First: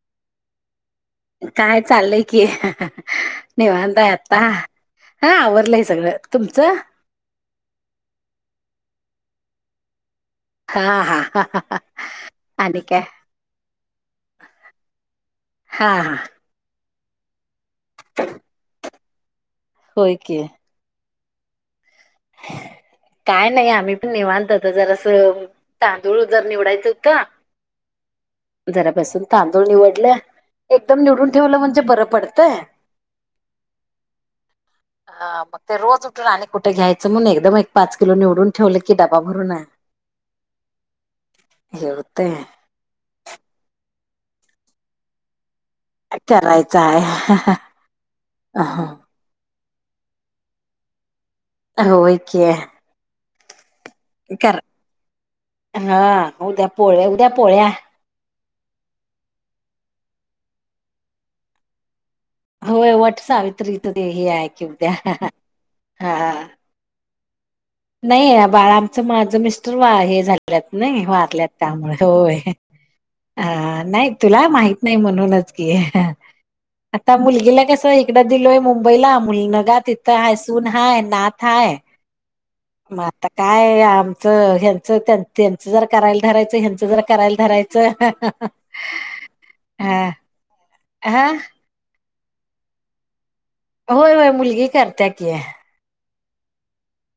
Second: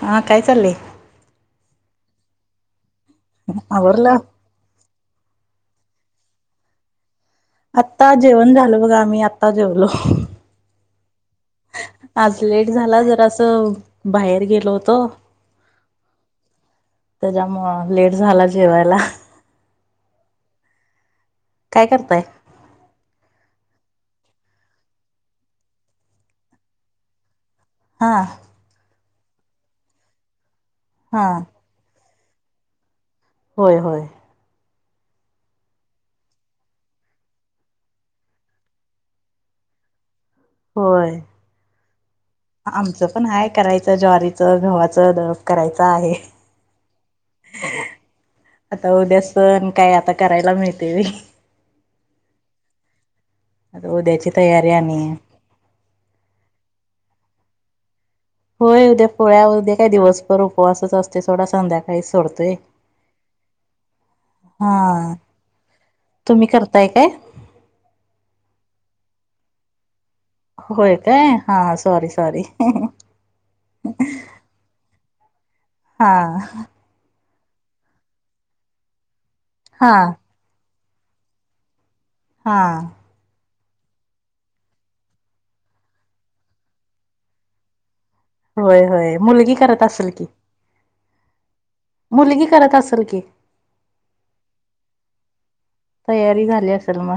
हा काय चाललंय काय चाललंय की निवांताय आवरलं आता हा आवरलंय सगळ. सगळं. तुमचं? आत्ता जेवण झाल बघा. आम्ही आत्ता जेवलो. हा हा. आज लेट आणि काय झाला जरा असं. बाहेर गेलो होतो. हा. हा. त्याच्यामुळ लेट झाला जेवायला होय की काय कर काय नाही आम्ही निवांता आता जरास तांदूळ जरा निवडायचं होत. हा जरा बसून तांदूळ निवडलं एकदम हा निवडून ठेवलं म्हणजे बर पडतंय होय होय अ मग ते रोज उठून आणि कुठे घ्यायचं म्हणून एकदम एक पाच किलो निवडून ठेवल की डबा भरून [inaudible] होय हे होतंय आमचं पण आहे करायचं ज्वारीचं घव्हाचं दळप करायचा आहे. करायचं आहे आता अहं. उद्या सण काय आता करायला मिळतय व्हय. होय की आता उद्याची कर तयारी आणि हा उद्या पोळ्या उद्या पोळ्या होय उद्या पोळ्या उद्या काय दिवसभर उपवासच असतोय सोडा संध्याकाळीचं होय वटसावित्रीत ते हाय की हा उद्या तुम्ही हा. करताय काय? नाही हे बाळा आमचं माझं मिस्टर वा हे झाल्यात होय नाय काय वारल्यात हा त्यामुळ सॉरी होय सॉरी अ नाही तुला माहित नाय म्हणूनच की हा आता मुल तिला कस हीकड दिलोय मुंबईला मुलगा हा तिथं हाय सून हाय नात हाय हा मग आता काय आमचं ह्याच त्या त्यांचं जर करायला धरायचं हयाचं जर करायला धरायचं होय होय मुलगी करत आसल हा की? हा मुलगी करत आसल की? होय होय मुलगी करत्या की, तयारी झाली असेल म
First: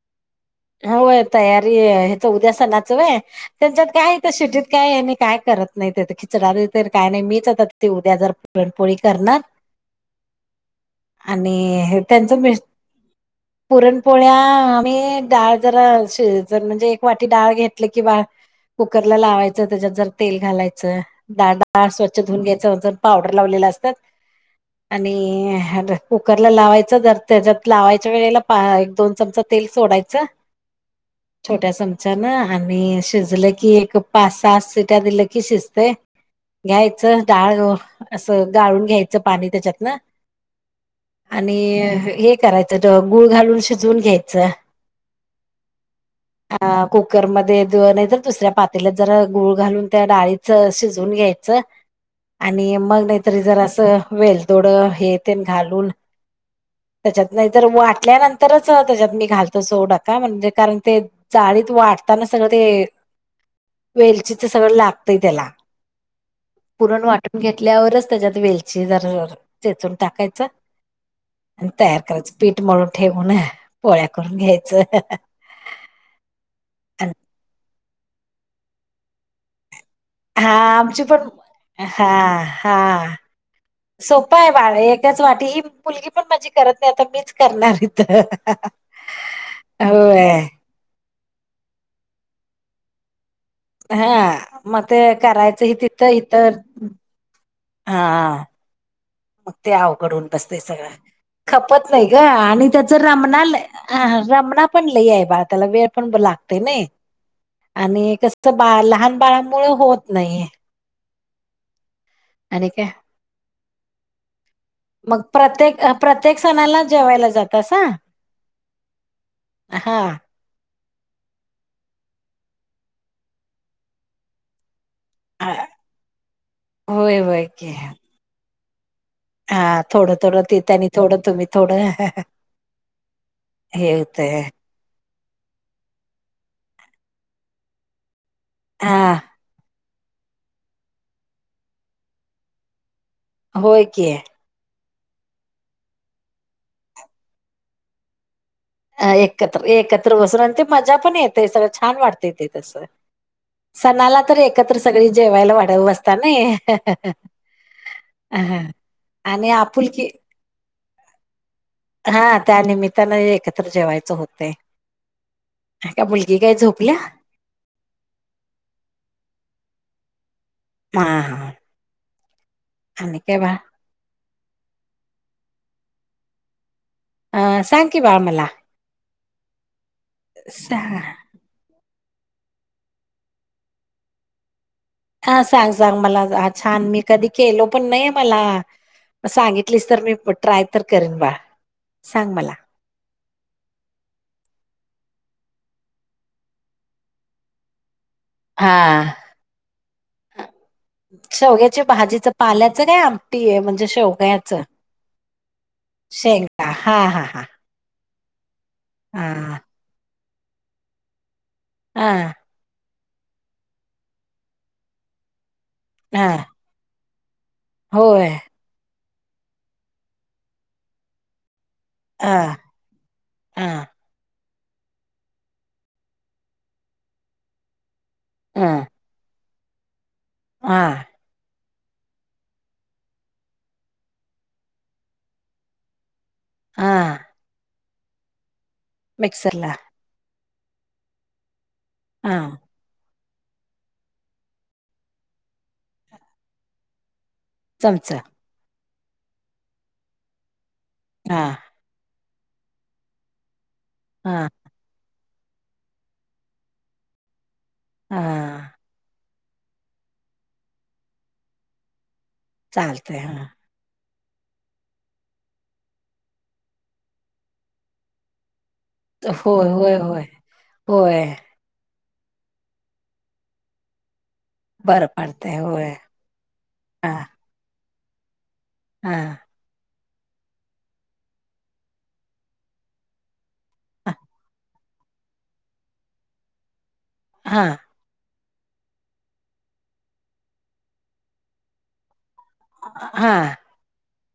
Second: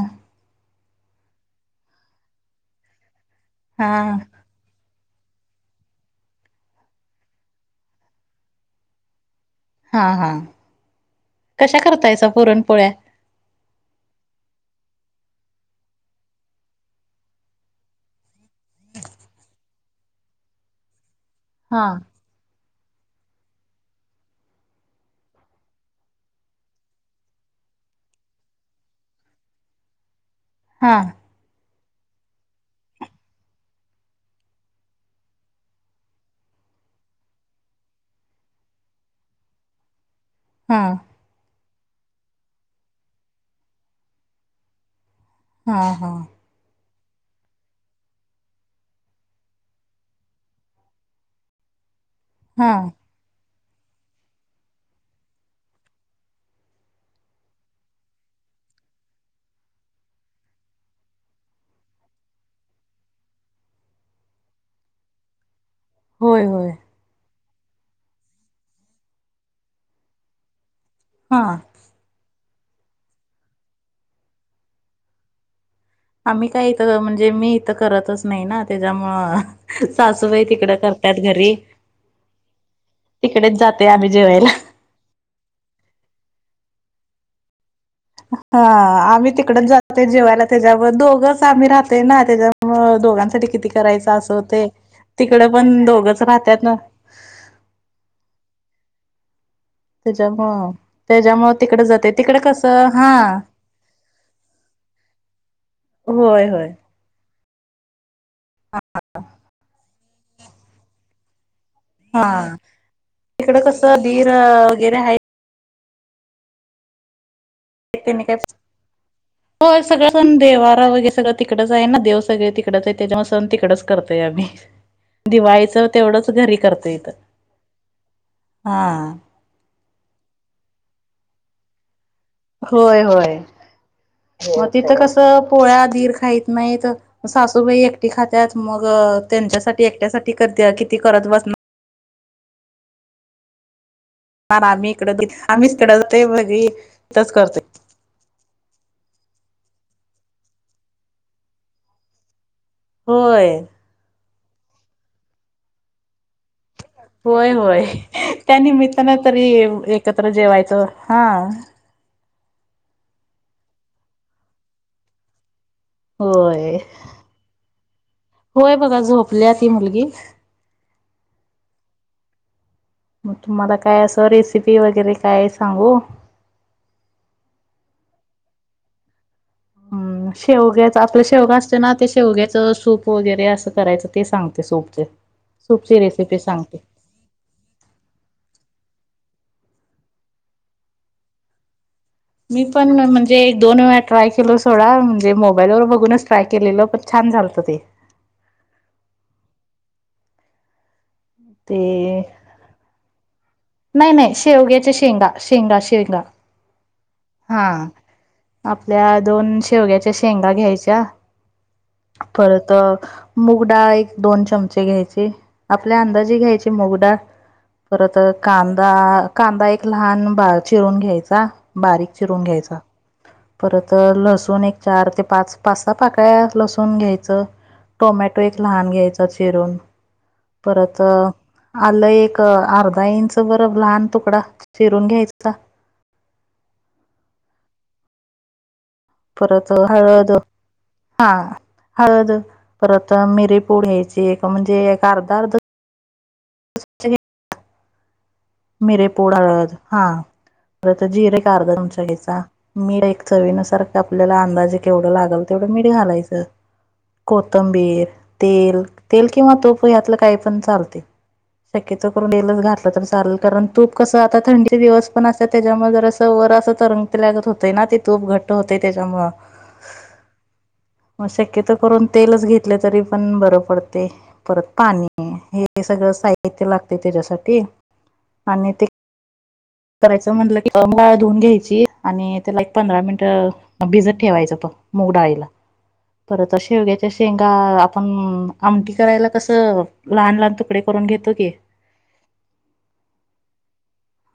होय तयारी हेच उद्या सणाचं व्हय त्यांच्यात हा काय त्या शीटीत काय हे नाही. काय करत नाही ते ते खिचडा बी तर काय नाही मीच आता ते उद्या जर पुरणपोळी करणार हा हा कशा आणि करतायचा त्यांच मिस्ट पुरणपोळ्या पुरणपोळ्या आम्ही डाळ जरा शिजन म्हणजे एक वाटी डाळ घेतल कि बाळ कुकरला लावायचं तेज्यात जरा तेल घालायचं डाळ हा डाळ स्वच्छ धुवून घेत त्या जर पावडर लावलेले असत्यात आणि कुकरला लावायच जर तेज्यात लावायच्या वेळेला पा एक दोन चमचा तेल सोडाय हा छोट्या चमच्यान आणि शिजलं की एक पा सहा सिट्या दिल की शिजतय घ्यायचं डाळ असं गाळून घ्यायचं पाणी तेच्यातन हा आणि हे करायचं त गुळ घालून शिजवून घ्यायचं. हा, हा अ कुकरमध्ये धु नाही तर दुसऱ्या पातेल्यात जरा गूळ घालून त्या डाळीच शिजवून घ्यायचं हा आणि मग नाहीतरी जरासं वेलदोडं हे तेन घालून त्याच्यात नाहीतर वाटल्यानंतरच त्याच्यात मी घालतो सोड का म्हणजे कारण ते जाळीत वाटताना सगळं ते वेलचीच सगळं लागतंय त्याला. होय होय. पुरण वाटून घेतल्यावरच तेज्यात वेलची जरा चेचून टाकायचं. हा आण तयार करायचं पीठ मळून ठेवून पोळ्या करून घ्यायचं. [unintelligible] आम्ही काय इथ म्हणजे मी इथं करतच नाही ना तेच्यामुळं हा आमची पण हा हा तिकडेच जाते आम्ही सोप जेवायला आहे बाळ एकच वाटी ही मुलगी पण माझी करत नाही आता मीच करणार. हा आम्ही तिकडच जातोय होय जेवायला तेज्याभर दोघच आम्ही राहतोय ना त्याच्यामूळ दोघांसाठी किती करायच हा असं होतय मग ते तिकड पण दोघच राहत्यात न हां मग ते अवघड होऊन बसतय त्याच्यामुळं सगळं त्याच्यामुळं तिकडं खपत नाही जातोय ग तिकडं आणि कसं त्याच हां रामणाल हा, हा रमणा पण लई आहे बा त्याला वेळ पण होय, लागतय नई [unintelligible] आणि कस बाळ लहान बाळामुळ होत नाही आहे. हा तिकड कस दीर अं मग प्रत्येक प्रत्येक सणाला जेवायला जात [unintelligible] पा हा हा. वगैर सगळं तिकडच आहे ना देव सगळेे तिकडच आहेत त्याच्यामुळे सण तिकडच करतय आम्ही आ, दिवाळीचं तेवढंच घरी करतोय इथं होय होय की हा हा थोडं थोडं तेेत आणि थोडं तुम्ही थोडं होय होय हे होतय मग तिथं कस अं पोळ्या धीर खाईत नाहीत, सासूबाई एकटी खात्यात मग हा त्यांच्यासाठी ते एकट्यासाठी करत्या किती करत बसणा होय की बा आम्ही इकड दीर आम्हीच तिकड जातोय मग धी इथंच करतोय. अ एकत्र एकत्र बसून आणि ते मजा पण येते सगळं छान वाटतय ते कसं होय सणाला तर एकत्र सगळी जेवायला वाढवं अस होय होय त्या ह निमित्तानं तरी आणि आपुलकी एकत्र जेवायचं हां हा त्यानमित्तानं एकत्र जेवायचं होतय. होय-होय बघा झोपल्या ती मुलगी. हा. हा. आणि मग काय बाळ तुम्हाला काय असं रेसिपी वगैरे काय सांगू. अह सांग की बाळ मला. हम् सांग शेवग्याच आपलं शेवगा असतोय ना ते शेवग्याचं सूप वगैरे असं करायचं ते सांगते सूप हा सांग-सांग मला छान मी कधी केलो पण नाही मला सांगितलीस तर मी ट्राय तर करीन बाळ. सांग मला मी पण म्हणजे एक-दोन वेळा ट्राय केलो सोडा. म्हणजे मो मोबाईलवर बघूनच ट्राय केलेलो पण छान झालतं ते. हा. शेवग्याच्या ते भाजीच, पाल्याचं, काय आमटी आहे म्हणजे. नाही नाही शेवगयाच शेवग्याच्या शेंगा शेंगा शेंगा शेगा. हा आपल्या दोन हा शेवग्याच्या शेंगा घ्यायच्या. हा परत मुगडाळ एक दोन चमचे घ्यायची. आपल्या हा अंदाजी घ्यायची मुगडाळ परत होय कांदा कांदा एक लहान बा चिरून घ्यायचा, बारीक हा चिरून घ्यायच. हा परत लसुण, एक चार ते पाच पाच पाकळ्या लसून घ्यायच, टोमॅटो एक हा लहान घ्यायच. चिरून, हा आलं एक अर्धा इंच बर, लहान तुकडा शिरून घ्यायचा. हा, परत मिक्सरला हळद हा हळद हा परत, तर मिरचीपूड या्यायची एक म्हणजे एक अर्ध अर्ध, चमचा, मिरीपूड हळद हा तर जिरे हा का अर्ध तुमच्या घयाचं. मीठ एक चवीनुसारख हा आपल्याला अंदाजे केवढं लागल. तेवढं मीठ घालायचं कोथंबीर, हा तेल तेल किंवा तोप यातलं काही पण चालते शक्यत करून तेल च घातलं तर चालतय चाल, हा तूप कसं आता थंडीचे दिवस पण असत, त्याच्यामुळे जर अस वर असं तरंगते लागत होते ना ते तूप घट होत. त्याच्यामुळे होय होय होय होय म शक्यत करून. तेलच घेतले तरी पण बरं पडते. परत बरं पाणी पडतंय हे होय सगळं साहित्य लागते हा त्याच्यासाठी, आणि ते, हा करायचं म्हटलं की गळ [unintelligible] धुवून घ्यायची आणि त्याला एक पंधरा मिनिट भिजत ठेवायचं. मुगडाईला परत शेवग्याच्या शेंगा हा आपण आमटी करायला, कसं लहान लहान तुकडे करून घेतो की, हा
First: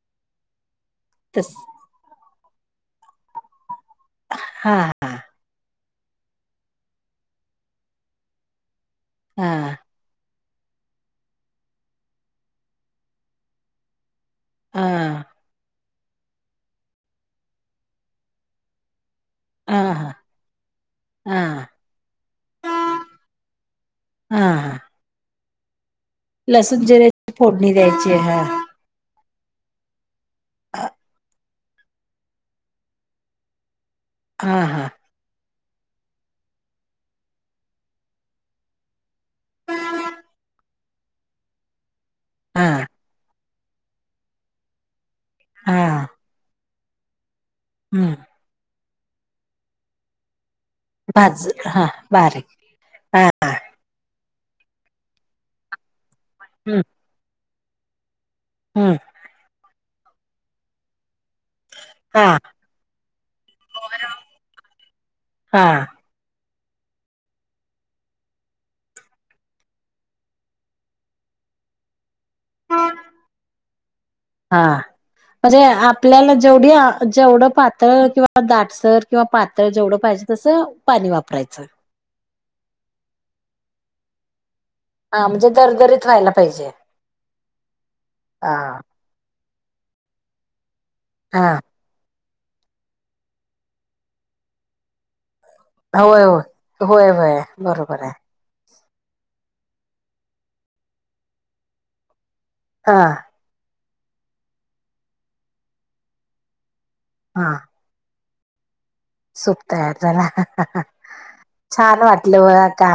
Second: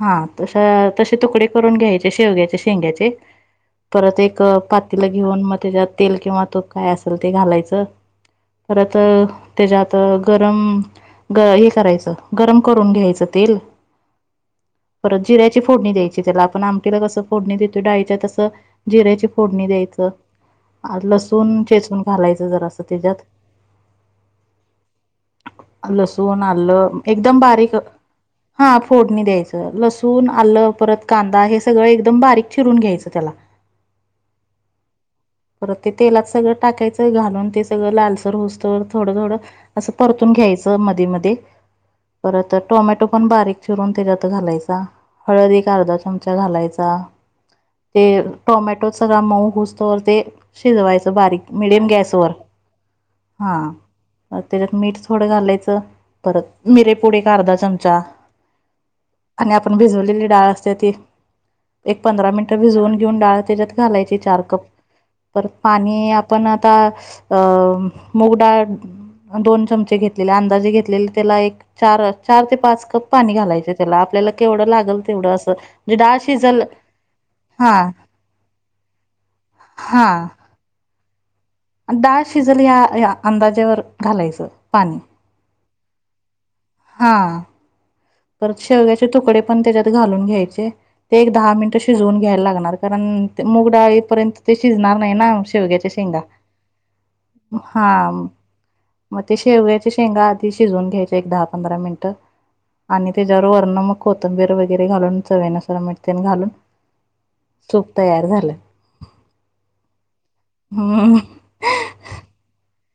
हा तस तशे तुकडे तस करून घ्यायचे, शेवग्याचे शेंग्याचे परत एक हा पातीला घेऊन, मग त्याच्यात तेल किंवा तूप काय असेल ते घालायचं. परत हा त्याच्यात गरम हे करायचं गरम करून घ्यायचं तेल हा परत जिऱ्याची फोडणी द्यायची, त्याला आपण आमटीला कसं फोडणी देतो डाळीच्या तसं जिऱ्याची, फोडणी हा हा द्यायचं, हा लसूण हा चेचवून घालायचं जर असं तेज्यात हा हा लसूण आलं जिऱ्याची एकदम फोडणी बारीक, द्यायची हा फोडणी द्यायचं लसू ून आलं परत कांदा हे सगळं एकदम बारीक चिरून घ्यायचं त्याला, हा हा, परत तेलात सगळं टाकायचं घालून, ते सगळं लालसर होऊस्तवर थोडं थोडं असं परतून घ्यायच मधे मधे, परत तर हा टोमॅटो पण बारीक चिरून त्याच्यात घालायचा, हळद एक हा अर्धा चमचा घालायच, [unintelligible] ते हम्म टोमॅटो सगळा मऊ होऊस्तवर ते, शिजवायचं भाज बारीक हा मिडियम गॅसवर बारीक हा त्याच्यात मीठ थोडं घालायचं, परत हम्म मिरेपुड एक अर्धा चमचा हम्म आणि आपन एक हा पंधरा मिनिटं भिजवून घेऊन, डाळ त्याच्यात घालायची चार कप पर हा पाणी आपण आता अं मुगडाळ, दोन चमचे घेतलेले अंदाजे घेतलेले, त्याला एक चार चार ते पाच कप पाणी घा घालयच त्याला आपल्याला केवढं हा लागल म्हणजे आपल्याला जेवढी जेवढं पातळ किंवा दाटसर किंवा पातळ जेवढं हा पाहिजे, तसं पाणी वापरायचं. डाळ शिजल या अंदाजावर घालायचं. पाणी हा म्हणजे दरदरीत व्हायला पाहिजे. हा, हा परत शेवग्याचे तुकडे पण त्याच्यात घालून घ्यायचे, ते एक हा दहा मिनिट शिजवून घ्यायला लागणार कारण, मुगडाळीपर्यंत ते शिजणार नाही ना! शेवग्याच्या शेंगा होय होय होय होय बरोबर हा आहे मग ते शेव्याच्या शेंगा, आधी शिजवून घ्यायच्या एक दहा-पंधरा मिनिटं. हा आणि त्याच्यावर वर्ण मग कोथंबीर वगैरे घालून चवीनुसार मीठ तेन घालून. हा सूप तयार झालं. सूप तयार झाल. हम्म छान वाटलं बघ आता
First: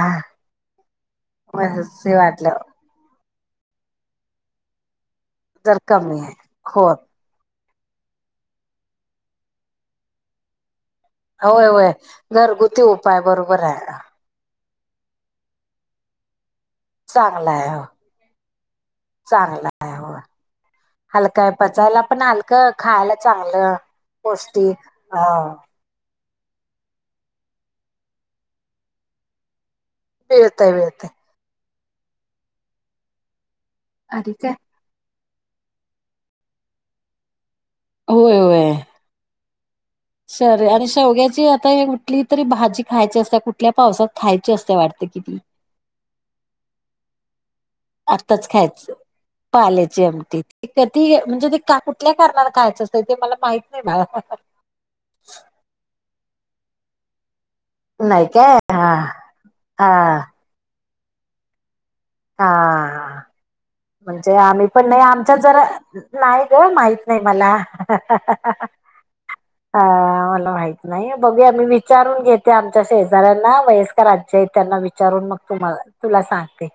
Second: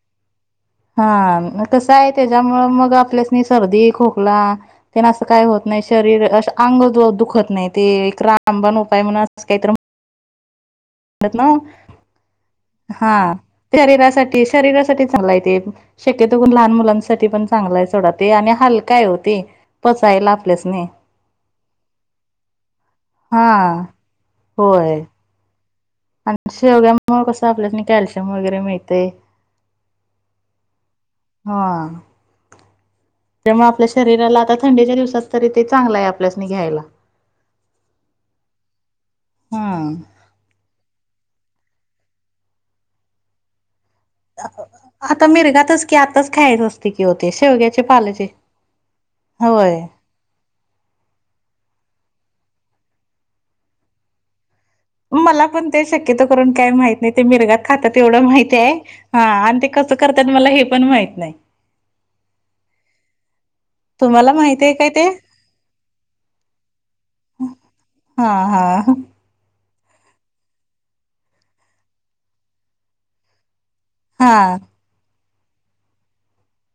हा कस आहे त्याच्यामुळ मग आपल्यासनी सर्दी. खोकला. त्यांना असं काय होत जर नाही. कमी शरीर, आहे असं हो अंग दुखत नाहीत. ते एक रामबण उपाय म्हणून असंच काहीतर म्ह [unintelligible] होय होय घरगुती उपाय बरोबर आहे शरीरासाठीच चागलं आहे ते शक्यतो लहान मुलांसाठी पण चांगला आहे सोडा ते आणि हलकाय ओ ते चांगला आहे हो पचायला आपल्यासनी हलका आहे पचायला पण हलकं खायला हा चांगलं पौष्टिक होय अ आणि शेवग्यामुळे कसं आपल्यासनी कॅल्शियम वगैरे मिळतय. मिळतय मिळतय हां त्यामुळ आपल्या आणि शरीराला काय आता थंडीच्या दिवसात तरी ते चांगलं आहे आपल्यासनी घ्यायला. होय होय हम्म सॉरी आणि शेवग्याची आता हे कुठली तरी भाजी खायची असत्या कुठल्या पावसात खायची असते वाटते आता किती मिरगातच की आताच खायाच असतय की ओ ते शेवग्या आत्ताच खायाचं पाल्याची आमटी कधी म्हणजे ते का कुठल्या कारणाला खायाचं असतय ते मला माहित नाही बाळ मला पण ते शक्यतो करून काय माहित नाही ते मिरगात खातात तेवढं नाही माहित काय आहे हा आणि ते हा कसं करतात मला हे पण माहित नाही. हा तुम्हाला म्हणजे माहित आम्ही आहे काय पण नाही ते आमच्यात जरा नाही ग माहित नाही मला हा [inaudible] अ मला माहित नाही बघु मी विचारून घेते आमच्या शेजाऱ्यांना कराचे आहेत हा त्यांना विचारून मग तुम्हाला, तुला सांगते.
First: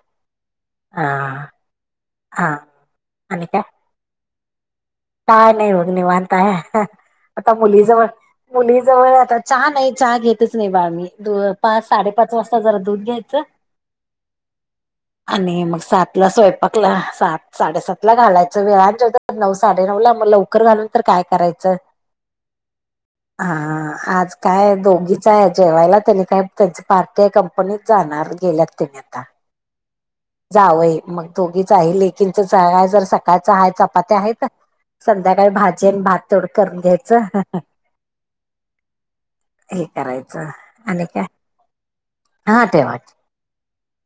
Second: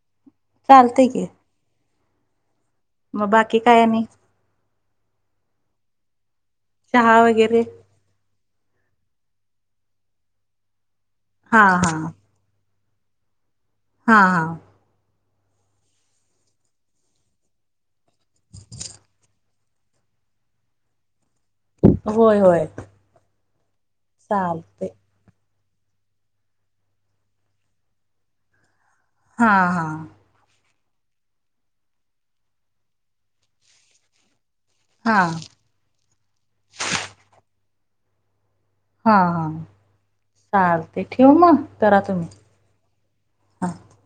चालतंय हा की हा. मग बाकी काय आणि? काय नाही बघ निवांत हाय, चहा आता वगैरे मुलीजवळ मुली जवळ आता, चहा नाही चहा घेतच नाही बाळ मी, दो हा पाच हा साडेपाच वाजता जरा दुध घ्यायचं हा हा. आणि मग सात ला स्वयंपाकला, सात साडेसात ला घालायचं, वेळानं जेवत्यात नऊ नऊ साडे साडे नऊ ला मग लवकर घालुन तरी काय करायचं. होय होय. हा हा आज काय चालते दोघीच हाय जेवायला. त्यांनी काय त्यांचे पार्टी हाय कंपनीत जाणार गेल्यात हा हा. जावंई मग दोघीच आहे लेकीनचच आहे. जरा सकाळच हाय, चपात्या हायीत हा हा संध्याकाळी भाजी आणि भात थोड तेवढं करून घ्यायचं. ह [inaudible] हा हा. हे करायचं आणि चालतय काय ठेवु मग. करा तुम्ही. हा ठेवा आत